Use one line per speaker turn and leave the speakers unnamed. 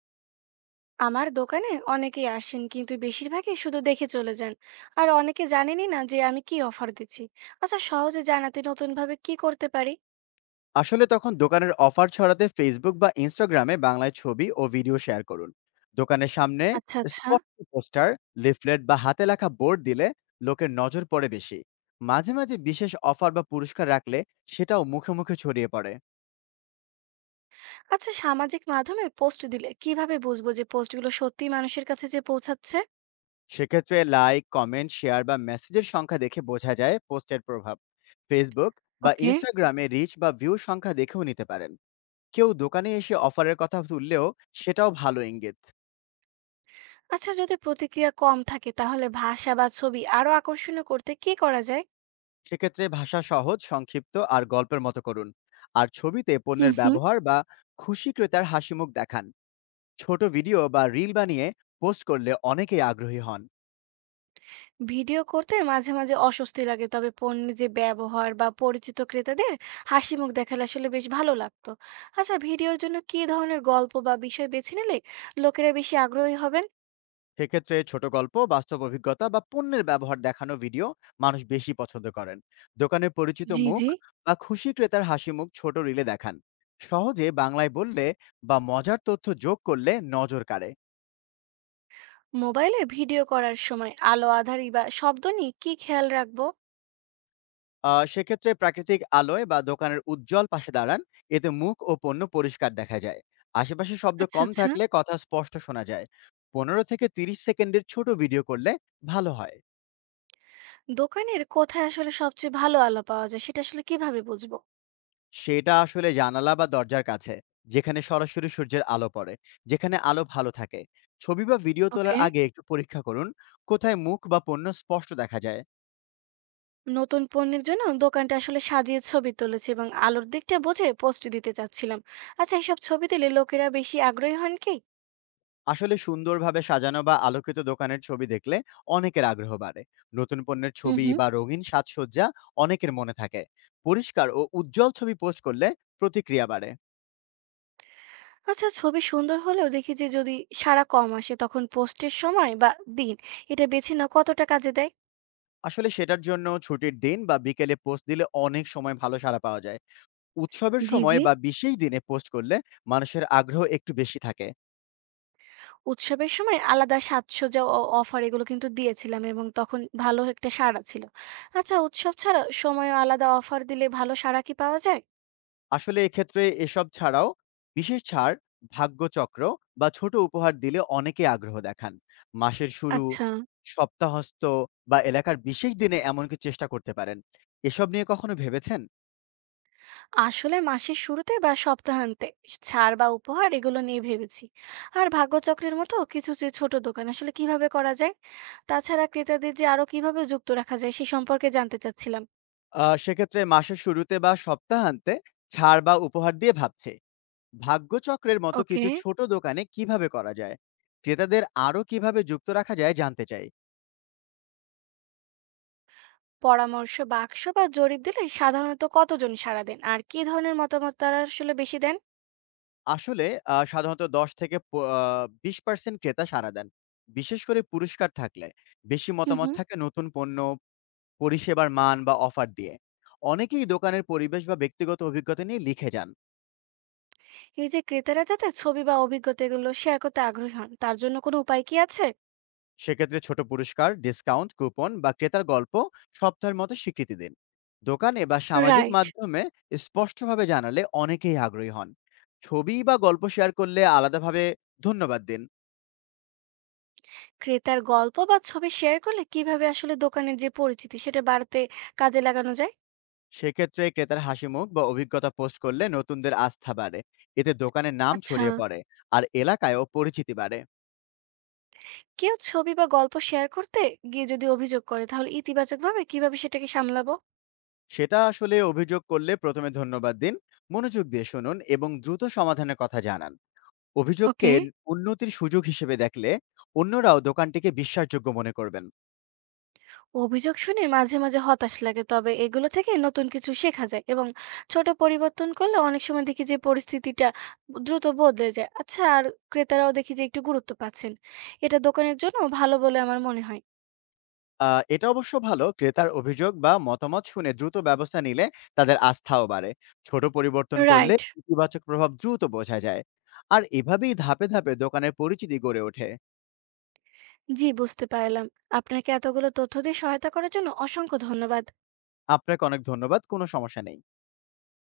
আমার দোকানে অনেকেই আসেন, কিন্তু বেশিরভাগই শুধু দেখে চলে যান। আর অনেকে জানেনই না যে আমি কি অফার দিচ্ছি। আচ্ছা, সহজে জানাতে নতুন ভাবে কি করতে পারি?
আসলে তখন দোকানের অফার ছড়াতে ফেসবুক বা ইনস্টাগ্রামে বাংলায় ছবি ও ভিডিও শেয়ার করুন। দোকানের সামনে
আচ্ছা, আচ্ছা।
স্পষ্ট পোস্টার, লিফলেট বা হাতে লেখা বোর্ড দিলে লোকের নজর পড়ে বেশি। মাঝে মাঝে বিশেষ অফার বা পুরস্কার রাখলে সেটাও মুখে মুখে ছড়িয়ে পড়ে।
আচ্ছা, সামাজিক মাধ্যমে পোস্ট দিলে কিভাবে বুঝবো যে পোস্টগুলো সত্যি মানুষের কাছে যে পৌঁছাচ্ছে?
সেক্ষেত্রে লাইক, কমেন্ট, শেয়ার বা মেসেজের সংখ্যা দেখে বোঝা যায় পোস্টের প্রভাব। ফেসবুক বা
ওকে।
ইনস্টাগ্রামে রিচ বা ভিউ সংখ্যা দেখেও নিতে পারেন। কেউ দোকানে এসে অফারের কথা তুললেও সেটাও ভালো ইঙ্গিত।
আচ্ছা, যদি প্রতিক্রিয়া কম থাকে তাহলে ভাষা বা ছবি আরো আকর্ষণীয় করতে কি করা যায়?
সেক্ষেত্রে ভাষা সহজ, সংক্ষিপ্ত আর গল্পের মতো করুন। আর ছবিতে
হুম,
পণ্যের
হুম।
ব্যবহার বা খুশি ক্রেতার হাসিমুখ দেখান। ছোট ভিডিও বা রিল বানিয়ে পোস্ট করলে অনেকেই আগ্রহী হন।
ভিডিও করতে মাঝে মাঝে অস্বস্তি লাগে, তবে পণ্যের যে ব্যবহার বা পরিচিত ক্রেতাদের হাসি মুখ দেখালে আসলে বেশ ভালো লাগতো। আচ্ছা, ভিডিওর জন্য কি ধরনের গল্প বা বিষয় বেছে নিলে লোকেরা বেশি আগ্রহী হবেন?
সেক্ষেত্রে ছোট গল্প, বাস্তব অভিজ্ঞতা বা পণ্যের ব্যবহার দেখানো ভিডিও মানুষ বেশি পছন্দ করেন। দোকানে পরিচিত
জি,
মুখ
জি।
বা খুশি ক্রেতার হাসিমুখ ছোট রিলে দেখান। সহজে বাংলায় বললে বা মজার তথ্য যোগ করলে নজর কাড়ে।
মোবাইলে ভিডিও করার সময় আলো আঁধারি বা শব্দ নিয়ে কি খেয়াল রাখবো?
সেক্ষেত্রে প্রাকৃতিক আলোয় বা দোকানের উজ্জ্বল পাশে দাঁড়ান। এতে মুখ ও পণ্য পরিষ্কার দেখা যায়। আশেপাশে শব্দ
আচ্ছা,
কম
আচ্ছা।
থাকলে কথা স্পষ্ট শোনা যায়। ১৫ থেকে ৩০ সেকেন্ডের ছোট ভিডিও করলে ভালো হয়।
দোকানের কোথায় আসলে সবচেয়ে ভালো আলো পাওয়া যায় সেটা আসলে কিভাবে বুঝবো?
সেটা আসলে জানালা বা দরজার কাছে, যেখানে সরাসরি সূর্যের আলো পড়ে, যেখানে আলো ভালো থাকে। ছবি বা ভিডিও তোলার
ওকে।
আগে একটু পরীক্ষা করুন, কোথায় মুখ বা পণ্য স্পষ্ট দেখা যায়।
নতুন পণ্যের জন্য দোকানটা আসলে সাজিয়ে ছবি তুলেছে এবং আলোর দিকটা বুঝে পোস্ট দিতে চাচ্ছিলাম। আচ্ছা, এইসব ছবি দিলে লোকেরা বেশি আগ্রহী হন কি?
আসলে সুন্দরভাবে সাজানো বা আলোকিত দোকানের ছবি দেখলে অনেকের আগ্রহ বাড়ে। নতুন পণ্যের
হুম,
ছবি
হুম।
বা রঙিন সাজসজ্জা অনেকের মনে থাকে। পরিষ্কার ও উজ্জ্বল ছবি পোস্ট করলে প্রতিক্রিয়া বাড়ে।
আচ্ছা, ছবি সুন্দর হলেও দেখি যে যদি সাড়া কম আসে তখন পোস্টের সময় বা দিন এটা বেছে না কতটা কাজে দেয়?
আসলে সেটার জন্য ছুটির দিন বা বিকেলে পোস্ট দিলে অনেক সময় ভালো সাড়া পাওয়া যায়। উৎসবের
জি,
সময়
জি।
বা বিশেষ দিনে পোস্ট করলে মানুষের আগ্রহ একটু বেশি থাকে।
উৎসবের সময় আলাদা সাজসজ্জা ও অফার এগুলো কিন্তু দিয়েছিলাম এবং তখন ভালো একটা সাড়া ছিল। আচ্ছা, উৎসব ছাড়া সময় আলাদা অফার দিলে ভালো সাড়া কি পাওয়া যায়?
আসলে এক্ষেত্রে এসব ছাড়াও বিশেষ ছাড়, ভাগ্যচক্র বা ছোট উপহার দিলে অনেকে আগ্রহ দেখান। মাসের শুরু,
আচ্ছা।
সপ্তাহস্ত বা এলাকার বিশেষ দিনে এমনকি চেষ্টা করতে পারেন। এসব নিয়ে কখনো ভেবেছেন?
আসলে মাসের শুরুতে বা সপ্তাহান্তে ছাড় বা উপহার এগুলো নিয়ে ভেবেছি। আর ভাগ্যচক্রের মতো কিছু যে ছোট দোকান আসলে কিভাবে করা যায়? তাছাড়া ক্রেতাদের যে আরো কিভাবে যুক্ত রাখা যায় সে সম্পর্কে জানতে চাচ্ছিলাম।
সেক্ষেত্রে মাসের শুরুতে বা সপ্তাহান্তে ছাড় বা উপহার দিয়ে ভাবছে। ভাগ্যচক্রের মতো
ওকে।
কিছু ছোট দোকানে কিভাবে করা যায়? ক্রেতাদের আরো কিভাবে যুক্ত রাখা যায় জানতে চাই।
পরামর্শ বাক্স বা জরিপ দিলে সাধারণত কতজন সাড়া দেন, আর কি ধরনের মতামত তারা আসলে বেশি দেন?
আসলে সাধারণত ১০ থেকে প আ ২০% ক্রেতা সাড়া দেন। বিশেষ করে পুরস্কার থাকলে। বেশি
হুম,
মতামত
হুম।
থাকে নতুন পণ্য, পরিষেবার মান বা অফার দিয়ে। অনেকেই দোকানের পরিবেশ বা ব্যক্তিগত অভিজ্ঞতা নিয়ে লিখে যান।
এই যে ক্রেতারা যাতে ছবি বা অভিজ্ঞতা এগুলো শেয়ার করতে আগ্রহী হন, তার জন্য কোনো উপায় কি আছে?
সেক্ষেত্রে ছোট পুরস্কার, ডিসকাউন্ট, কুপন বা ক্রেতার গল্প সপ্তাহের মতো স্বীকৃতি দিন। দোকানে বা সামাজিক
রাইট।
মাধ্যমে স্পষ্টভাবে জানালে অনেকেই আগ্রহী হন। ছবি বা গল্প শেয়ার করলে আলাদাভাবে ধন্যবাদ দিন।
ক্রেতার গল্প বা ছবি শেয়ার করলে কিভাবে আসলে দোকানের যে পরিচিতি সেটা বাড়তে কাজে লাগানো যায়?
সেক্ষেত্রে ক্রেতার হাসিমুখ বা অভিজ্ঞতা পোস্ট করলে নতুনদের আস্থা বাড়ে। এতে দোকানের নাম
আচ্ছা,
ছড়িয়ে পড়ে, আর এলাকায়ও পরিচিতি বাড়ে।
কেউ ছবি বা গল্প শেয়ার করতে গিয়ে যদি অভিযোগ করে তাহলে ইতিবাচকভাবে কিভাবে সেটাকে সামলাবো?
সেটা আসলে অভিযোগ করলে প্রথমে ধন্যবাদ দিন, মনোযোগ দিয়ে শুনুন এবং দ্রুত সমাধানের কথা জানান। অভিযোগকে
ওকে।
উন্নতির সুযোগ হিসেবে দেখলে অন্যরাও দোকানটিকে বিশ্বাসযোগ্য মনে করবেন।
অভিযোগ শুনে মাঝে মাঝে হতাশ লাগে, তবে এগুলো থেকে নতুন কিছু শেখা যায় এবং ছোট পরিবর্তন করলে অনেক সময় দেখি যে পরিস্থিতিটা দ্রুত বদলে যায়। আচ্ছা, আর ক্রেতারাও দেখি যে একটু গুরুত্ব পাচ্ছেন, এটা দোকানের জন্য ভালো বলে আমার মনে হয়।
আ এটা অবশ্য ভালো। ক্রেতার অভিযোগ বা মতামত শুনে দ্রুত ব্যবস্থা নিলে তাদের আস্থাও বাড়ে। ছোট পরিবর্তন করলে
রাইট।
ইতিবাচক প্রভাব দ্রুত বোঝা যায়। আর এভাবেই ধাপে ধাপে দোকানের পরিচিতি গড়ে ওঠে।
জি, বুঝতে পারলাম। আপনাকে এতগুলো তথ্য দিয়ে সহায়তা করার জন্য অসংখ্য ধন্যবাদ।
আপনাকে অনেক ধন্যবাদ। কোনো সমস্যা নেই।